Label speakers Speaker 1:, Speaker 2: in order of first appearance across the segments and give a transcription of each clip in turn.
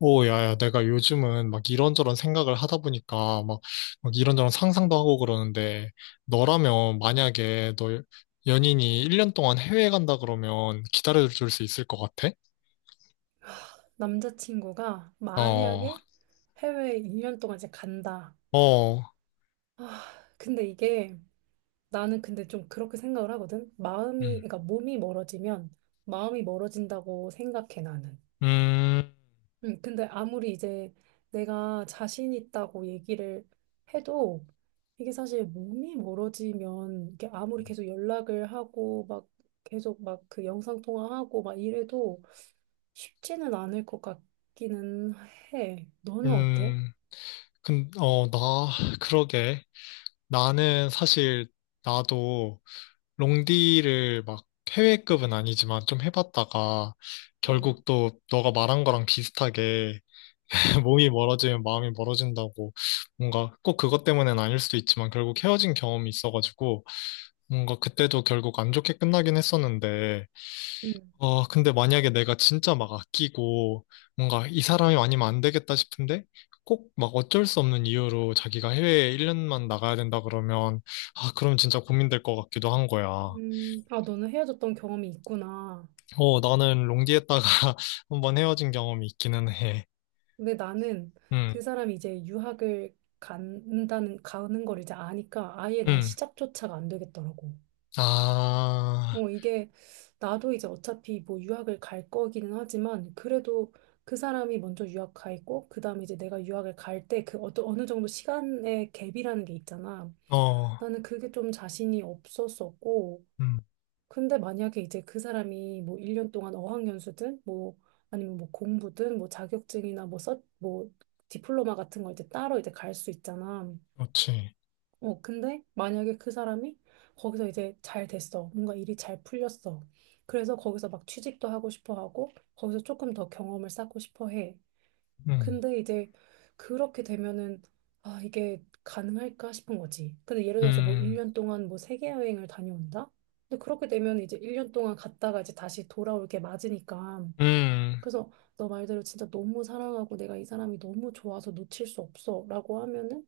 Speaker 1: 오, 야, 야, 내가 요즘은 막 이런저런 생각을 하다 보니까 막 이런저런 상상도 하고 그러는데, 너라면 만약에 너 연인이 1년 동안 해외에 간다 그러면 기다려줄 수 있을 것 같아?
Speaker 2: 남자친구가
Speaker 1: 어,
Speaker 2: 만약에 해외에 1년 동안 이제 간다.
Speaker 1: 어.
Speaker 2: 아, 근데 이게 나는 근데 좀 그렇게 생각을 하거든. 마음이,
Speaker 1: 음.
Speaker 2: 그러니까 몸이 멀어지면 마음이 멀어진다고 생각해, 나는.
Speaker 1: 음.
Speaker 2: 근데 아무리 이제 내가 자신 있다고 얘기를 해도 이게 사실 몸이 멀어지면 이게 아무리 계속 연락을 하고 막 계속 막 그 영상통화하고 막 이래도 쉽지는 않을 것 같기는 해. 너는 어때?
Speaker 1: 음. 근, 어, 나, 그러게. 나는 사실, 나도 롱디를 막 해외급은 아니지만 좀 해봤다가,
Speaker 2: 음,
Speaker 1: 결국 또 너가 말한 거랑 비슷하게 몸이 멀어지면 마음이 멀어진다고, 뭔가 꼭 그것 때문는 아닐 수도 있지만 결국 헤어진 경험이 있어가지고, 뭔가 그때도 결국 안 좋게 끝나긴 했었는데.
Speaker 2: 음,
Speaker 1: 근데 만약에 내가 진짜 막 아끼고 뭔가 이 사람이 아니면 안 되겠다 싶은데, 꼭 막 어쩔 수 없는 이유로 자기가 해외에 1년만 나가야 된다 그러면, 아 그럼 진짜 고민될 것 같기도 한 거야.
Speaker 2: 아, 너는 헤어졌던 경험이 있구나.
Speaker 1: 나는 롱디에다가 한번 헤어진 경험이 있기는 해.
Speaker 2: 근데 나는
Speaker 1: 음.
Speaker 2: 그 사람이 이제 유학을 간다는, 가는 걸 이제 아니까 아예 난
Speaker 1: 음.
Speaker 2: 시작조차가 안 되겠더라고.
Speaker 1: 아.
Speaker 2: 어, 이게 나도 이제 어차피 뭐 유학을 갈 거기는 하지만 그래도 그 사람이 먼저 유학 가 있고 그다음에 이제 내가 유학을 갈 때 그 어떤 어느 정도 시간의 갭이라는 게 있잖아.
Speaker 1: 어.
Speaker 2: 나는 그게 좀 자신이 없었었고,
Speaker 1: 음.
Speaker 2: 근데 만약에 이제 그 사람이 뭐 1년 동안 어학연수든 뭐 아니면 뭐 공부든 뭐 자격증이나 뭐 뭐 디플로마 같은 걸 이제 따로 이제 갈 수 있잖아.
Speaker 1: 그렇지.
Speaker 2: 어, 근데 만약에 그 사람이 거기서 이제 잘 됐어. 뭔가 일이 잘 풀렸어. 그래서 거기서 막 취직도 하고 싶어 하고 거기서 조금 더 경험을 쌓고 싶어 해.
Speaker 1: 음.
Speaker 2: 근데 이제 그렇게 되면은 아 이게 가능할까 싶은 거지. 근데 예를 들어서 뭐
Speaker 1: 음.
Speaker 2: 1년 동안 뭐 세계 여행을 다녀온다? 근데 그렇게 되면 이제 1년 동안 갔다가 이제 다시 돌아올 게 맞으니까.
Speaker 1: 음.
Speaker 2: 그래서 너 말대로 진짜 너무 사랑하고 내가 이 사람이 너무 좋아서 놓칠 수 없어라고 하면은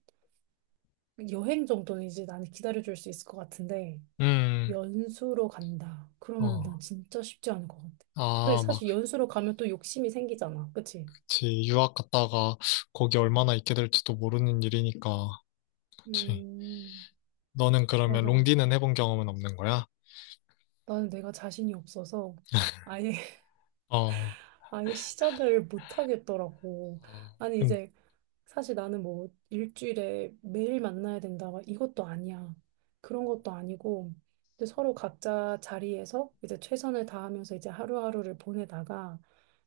Speaker 2: 여행 정도는 이제 나는 기다려줄 수 있을 것 같은데,
Speaker 1: 음.
Speaker 2: 연수로 간다. 그러면은
Speaker 1: 어.
Speaker 2: 난 진짜 쉽지 않을 것 같아. 근데
Speaker 1: 아, 막,
Speaker 2: 사실 연수로 가면 또 욕심이 생기잖아. 그치?
Speaker 1: 그치. 유학 갔다가 거기 얼마나 있게 될지도 모르는 일이니까. 그치.
Speaker 2: 음,
Speaker 1: 너는 그러면
Speaker 2: 맞아, 맞아.
Speaker 1: 롱디는 해본 경험은 없는 거야?
Speaker 2: 나는 내가 자신이 없어서 아예
Speaker 1: 어,
Speaker 2: 아예 시작을 못 하겠더라고.
Speaker 1: 어.
Speaker 2: 아니 이제 사실 나는 뭐 일주일에 매일 만나야 된다 막 이것도 아니야. 그런 것도 아니고 이제 서로 각자 자리에서 이제 최선을 다하면서 이제 하루하루를 보내다가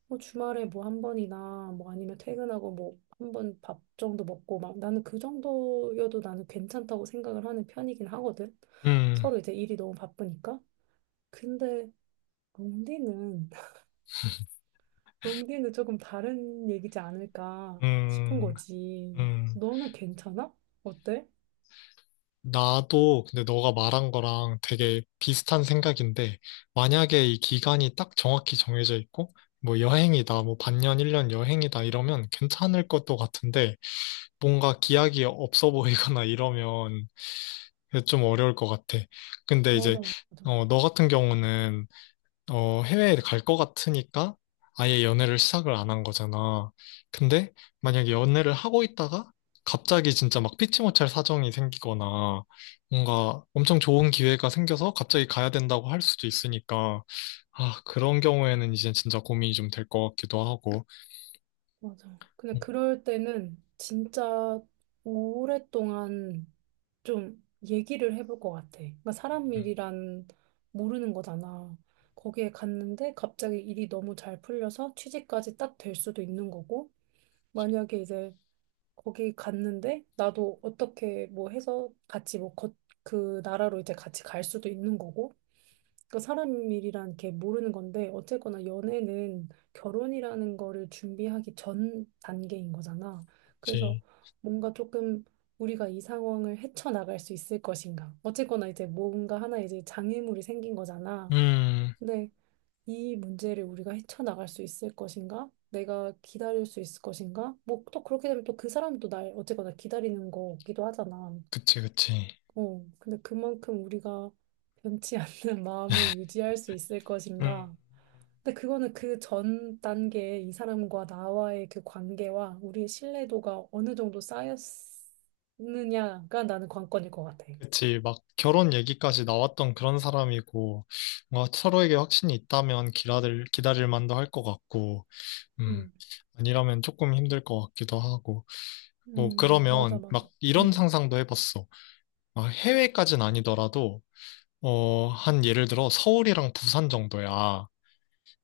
Speaker 2: 뭐 주말에 뭐 한 번이나 뭐 아니면 퇴근하고 뭐 한 번 밥 정도 먹고 막 나는 그 정도여도 나는 괜찮다고 생각을 하는 편이긴 하거든.
Speaker 1: 음.
Speaker 2: 서로 이제 일이 너무 바쁘니까. 근데 롱디는, 롱디는 조금 다른 얘기지 않을까 싶은
Speaker 1: 음.
Speaker 2: 거지.
Speaker 1: 음.
Speaker 2: 너는 괜찮아? 어때?
Speaker 1: 나도 근데 너가 말한 거랑 되게 비슷한 생각인데, 만약에 이 기간이 딱 정확히 정해져 있고, 뭐 여행이다, 뭐 반년, 1년 여행이다 이러면 괜찮을 것도 같은데, 뭔가 기약이 없어 보이거나 이러면 좀 어려울 것 같아. 근데
Speaker 2: 맞아,
Speaker 1: 이제
Speaker 2: 맞아,
Speaker 1: 너 같은 경우는, 해외에 갈 것 같으니까 아예 연애를 시작을 안 한 거잖아. 근데 만약에 연애를 하고 있다가 갑자기 진짜 막 피치 못할 사정이 생기거나 뭔가 엄청 좋은 기회가 생겨서 갑자기 가야 된다고 할 수도 있으니까, 아, 그런 경우에는 이제 진짜 고민이 좀 될 것 같기도 하고.
Speaker 2: 맞아. 근데
Speaker 1: 음.
Speaker 2: 그럴 때는 진짜 오랫동안 좀 얘기를 해볼 것 같아. 그러니까 사람
Speaker 1: 음.
Speaker 2: 일이란 모르는 거잖아. 거기에 갔는데 갑자기 일이 너무 잘 풀려서 취직까지 딱 될 수도 있는 거고, 만약에 이제 거기 갔는데 나도 어떻게 뭐 해서 같이 뭐 거, 그 나라로 이제 같이 갈 수도 있는 거고 그 사람 일이란 게 모르는 건데 어쨌거나 연애는 결혼이라는 거를 준비하기 전 단계인 거잖아. 그래서
Speaker 1: 그치.
Speaker 2: 뭔가 조금 우리가 이 상황을 헤쳐나갈 수 있을 것인가. 어쨌거나 이제 뭔가 하나 이제 장애물이 생긴 거잖아.
Speaker 1: 음.
Speaker 2: 근데 이 문제를 우리가 헤쳐나갈 수 있을 것인가? 내가 기다릴 수 있을 것인가? 뭐 또 그렇게 되면 또 그 사람도 날 어쨌거나 기다리는 거기도 하잖아.
Speaker 1: 그치, 그치.
Speaker 2: 어, 근데 그만큼 우리가 변치 않는 마음을 유지할 수 있을
Speaker 1: 음. 음.
Speaker 2: 것인가? 근데 그거는 그 전 단계에 이 사람과 나와의 그 관계와 우리의 신뢰도가 어느 정도 쌓였느냐가 나는 관건일 것 같아.
Speaker 1: 그치. 막 결혼 얘기까지 나왔던 그런 사람이고, 뭔가 서로에게 확신이 있다면 기다릴 만도 할 것 같고, 음,
Speaker 2: 음,
Speaker 1: 아니라면 조금 힘들 것 같기도 하고. 뭐,
Speaker 2: 맞아,
Speaker 1: 그러면
Speaker 2: 맞아.
Speaker 1: 막 이런
Speaker 2: 음,
Speaker 1: 상상도 해봤어. 막 해외까진 아니더라도, 한 예를 들어 서울이랑 부산 정도야.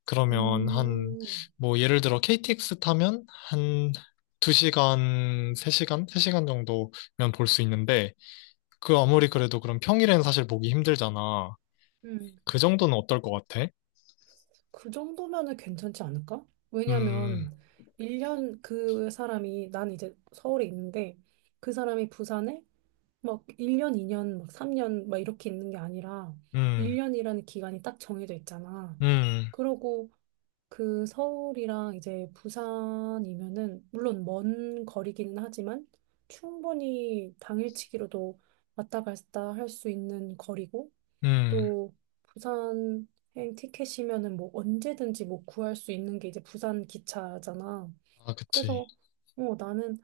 Speaker 1: 그러면 한,
Speaker 2: 음,
Speaker 1: 뭐, 예를 들어 KTX 타면 한 2시간, 세 시간 3시간 정도면 볼 수 있는데, 그 아무리 그래도 그럼 평일엔 사실 보기 힘들잖아.
Speaker 2: 음.
Speaker 1: 그 정도는 어떨 것 같아?
Speaker 2: 그 정도면은 괜찮지 않을까?
Speaker 1: 음.
Speaker 2: 왜냐면 1년 그 사람이 난 이제 서울에 있는데 그 사람이 부산에 막 1년, 2년, 막 3년 막 이렇게 있는 게 아니라
Speaker 1: 음.
Speaker 2: 1년이라는 기간이 딱 정해져 있잖아.
Speaker 1: 음.
Speaker 2: 그러고 그 서울이랑 이제 부산이면은 물론 먼 거리기는 하지만 충분히 당일치기로도 왔다 갔다 할 수 있는 거리고
Speaker 1: 음.
Speaker 2: 또 부산 여행 티켓이면은 뭐 언제든지 뭐 구할 수 있는 게 이제 부산 기차잖아.
Speaker 1: 아, 그치.
Speaker 2: 그래서 어 나는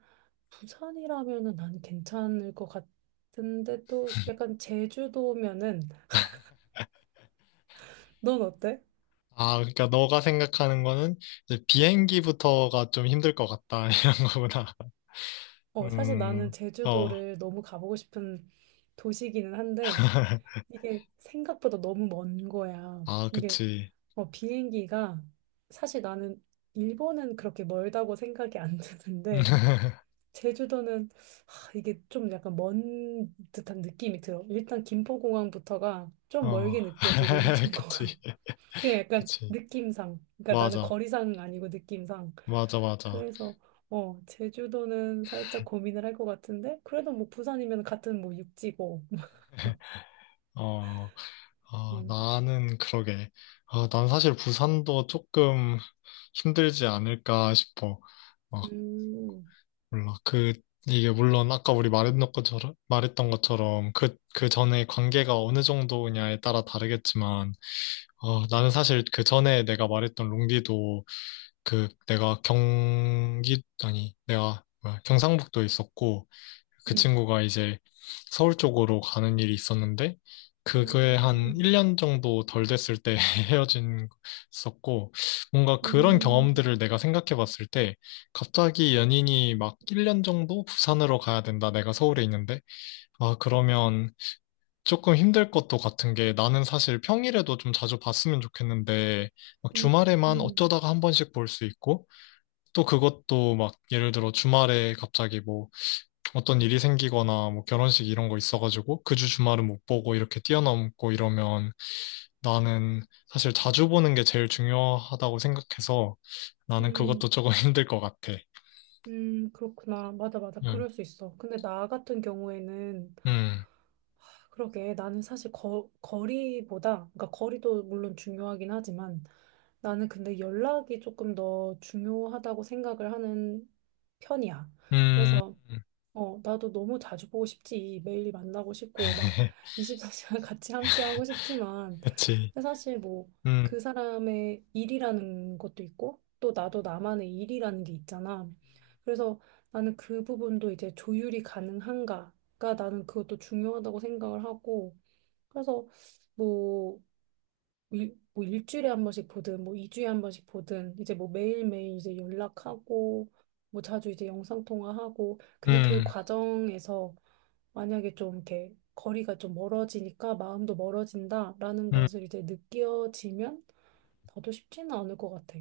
Speaker 2: 부산이라면은 난 괜찮을 것 같은데 또 약간 제주도면은 넌 어때?
Speaker 1: 아, 그러니까 너가 생각하는 거는 이제 비행기부터가 좀 힘들 것 같다 이런 거구나.
Speaker 2: 어 사실
Speaker 1: 음.
Speaker 2: 나는
Speaker 1: 어.
Speaker 2: 제주도를 너무 가보고 싶은 도시기는 한데 이게 생각보다 너무 먼 거야.
Speaker 1: 아,
Speaker 2: 이게
Speaker 1: 그치.
Speaker 2: 어 비행기가 사실 나는 일본은 그렇게 멀다고 생각이 안 드는데 제주도는 하, 이게 좀 약간 먼 듯한 느낌이 들어. 일단 김포공항부터가 좀
Speaker 1: 어.
Speaker 2: 멀게 느껴지고
Speaker 1: 그치,
Speaker 2: 인천공항 그냥 약간
Speaker 1: 그치.
Speaker 2: 느낌상. 그러니까 나는
Speaker 1: 맞아,
Speaker 2: 거리상 아니고 느낌상.
Speaker 1: 맞아, 맞아.
Speaker 2: 그래서 어 제주도는 살짝 고민을 할 것 같은데 그래도 뭐 부산이면 같은 뭐 육지고.
Speaker 1: 어. 아,
Speaker 2: 음.
Speaker 1: 나는 그러게. 아, 난 사실 부산도 조금 힘들지 않을까 싶어. 막
Speaker 2: 음.
Speaker 1: 몰라, 그 이게 물론 아까 우리 말했던 것처럼 그 전에 관계가 어느 정도냐에 따라 다르겠지만, 나는 사실 그 전에 내가 말했던 롱디도, 그 내가 경기 아니 내가 뭐야, 경상북도에 있었고 그
Speaker 2: 음.
Speaker 1: 친구가 이제 서울 쪽으로 가는 일이 있었는데, 그게 한
Speaker 2: 음.
Speaker 1: 1년 정도 덜 됐을 때 헤어진 있었고. 뭔가 그런
Speaker 2: 음.
Speaker 1: 경험들을 내가 생각해 봤을 때, 갑자기 연인이 막 1년 정도 부산으로 가야 된다, 내가 서울에 있는데. 아 그러면 조금 힘들 것도 같은 게, 나는 사실 평일에도 좀 자주 봤으면 좋겠는데 막
Speaker 2: 음.
Speaker 1: 주말에만
Speaker 2: 음.
Speaker 1: 어쩌다가 한 번씩 볼 수 있고, 또 그것도 막 예를 들어 주말에 갑자기 뭐 어떤 일이 생기거나 뭐 결혼식 이런 거 있어가지고 그 주 주말은 못 보고 이렇게 뛰어넘고 이러면, 나는 사실 자주 보는 게 제일 중요하다고 생각해서 나는
Speaker 2: 음.
Speaker 1: 그것도 조금 힘들 것 같아.
Speaker 2: 음. 그렇구나. 맞아, 맞아.
Speaker 1: 응.
Speaker 2: 그럴 수 있어. 근데 나 같은 경우에는
Speaker 1: 음.
Speaker 2: 그러게 나는 사실 거, 거리보다 그러니까 거리도 물론 중요하긴 하지만 나는 근데 연락이 조금 더 중요하다고 생각을 하는 편이야.
Speaker 1: 음.
Speaker 2: 그래서 어, 나도 너무 자주 보고 싶지. 매일 만나고 싶고, 막 24시간 같이 함께 하고 싶지만,
Speaker 1: 그치.
Speaker 2: 근데 사실 뭐
Speaker 1: 음.
Speaker 2: 그 사람의 일이라는 것도 있고, 또 나도 나만의 일이라는 게 있잖아. 그래서 나는 그 부분도 이제 조율이 가능한가가 나는 그것도 중요하다고 생각을 하고, 그래서 뭐 일, 뭐 일주일에 한 번씩 보든 뭐 2주에 한 번씩 보든 이제 뭐 매일매일 이제 연락하고 뭐 자주 이제 영상통화하고 근데 그
Speaker 1: 음. 음.
Speaker 2: 과정에서 만약에 좀 이렇게 거리가 좀 멀어지니까 마음도 멀어진다라는
Speaker 1: 음.
Speaker 2: 것을 이제 느껴지면 나도 쉽지는 않을 것 같아.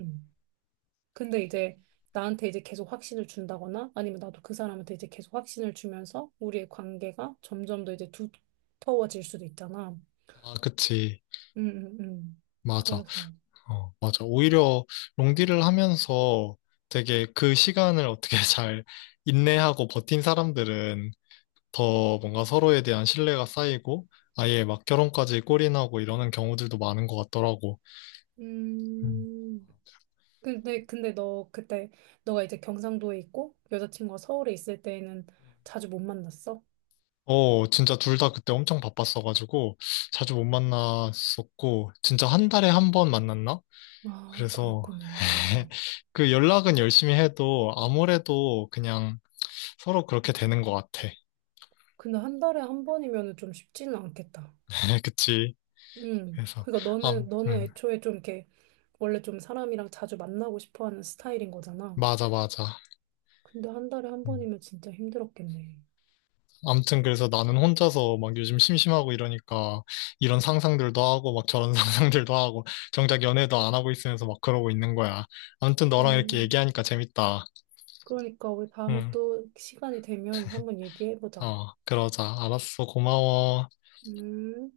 Speaker 2: 음. 근데 이제 나한테 이제 계속 확신을 준다거나 아니면 나도 그 사람한테 이제 계속 확신을 주면서 우리의 관계가 점점 더 이제 두터워질 수도 있잖아.
Speaker 1: 아, 그치.
Speaker 2: 음, 음, 음.
Speaker 1: 맞아.
Speaker 2: 그래서.
Speaker 1: 어, 맞아. 오히려 롱디를 하면서 되게 그 시간을 어떻게 잘 인내하고 버틴 사람들은 더 뭔가 서로에 대한 신뢰가 쌓이고 아예 막 결혼까지 골인하고 이러는 경우들도 많은 것 같더라고. 음.
Speaker 2: 음, 근데, 근데 너 그때, 너가 이제 경상도에 있고, 여자친구가 서울에 있을 때에는 자주 못 만났어?
Speaker 1: 어, 진짜 둘 다 그때 엄청 바빴어가지고 자주 못 만났었고, 진짜 한 달에 한 번 만났나?
Speaker 2: 아,
Speaker 1: 그래서
Speaker 2: 그랬구나.
Speaker 1: 그 연락은 열심히 해도 아무래도 그냥 서로 그렇게 되는 것 같아.
Speaker 2: 근데 한 달에 한 번이면은 좀 쉽지는 않겠다.
Speaker 1: 그치?
Speaker 2: 응.
Speaker 1: 그래서.
Speaker 2: 그러니까
Speaker 1: 아.
Speaker 2: 너는, 너는
Speaker 1: 음.
Speaker 2: 애초에 좀 이렇게, 원래 좀 사람이랑 자주 만나고 싶어 하는 스타일인 거잖아.
Speaker 1: 맞아, 맞아.
Speaker 2: 근데 한 달에 한
Speaker 1: 음.
Speaker 2: 번이면 진짜 힘들었겠네.
Speaker 1: 아무튼 그래서 나는 혼자서 막 요즘 심심하고 이러니까 이런 상상들도 하고 막 저런 상상들도 하고 정작 연애도 안 하고 있으면서 막 그러고 있는 거야. 아무튼 너랑 이렇게
Speaker 2: 음,
Speaker 1: 얘기하니까 재밌다.
Speaker 2: 그러니까 우리 다음에
Speaker 1: 응.
Speaker 2: 또 시간이 되면 한번 얘기해보자.
Speaker 1: 어, 그러자. 알았어. 고마워.
Speaker 2: 음.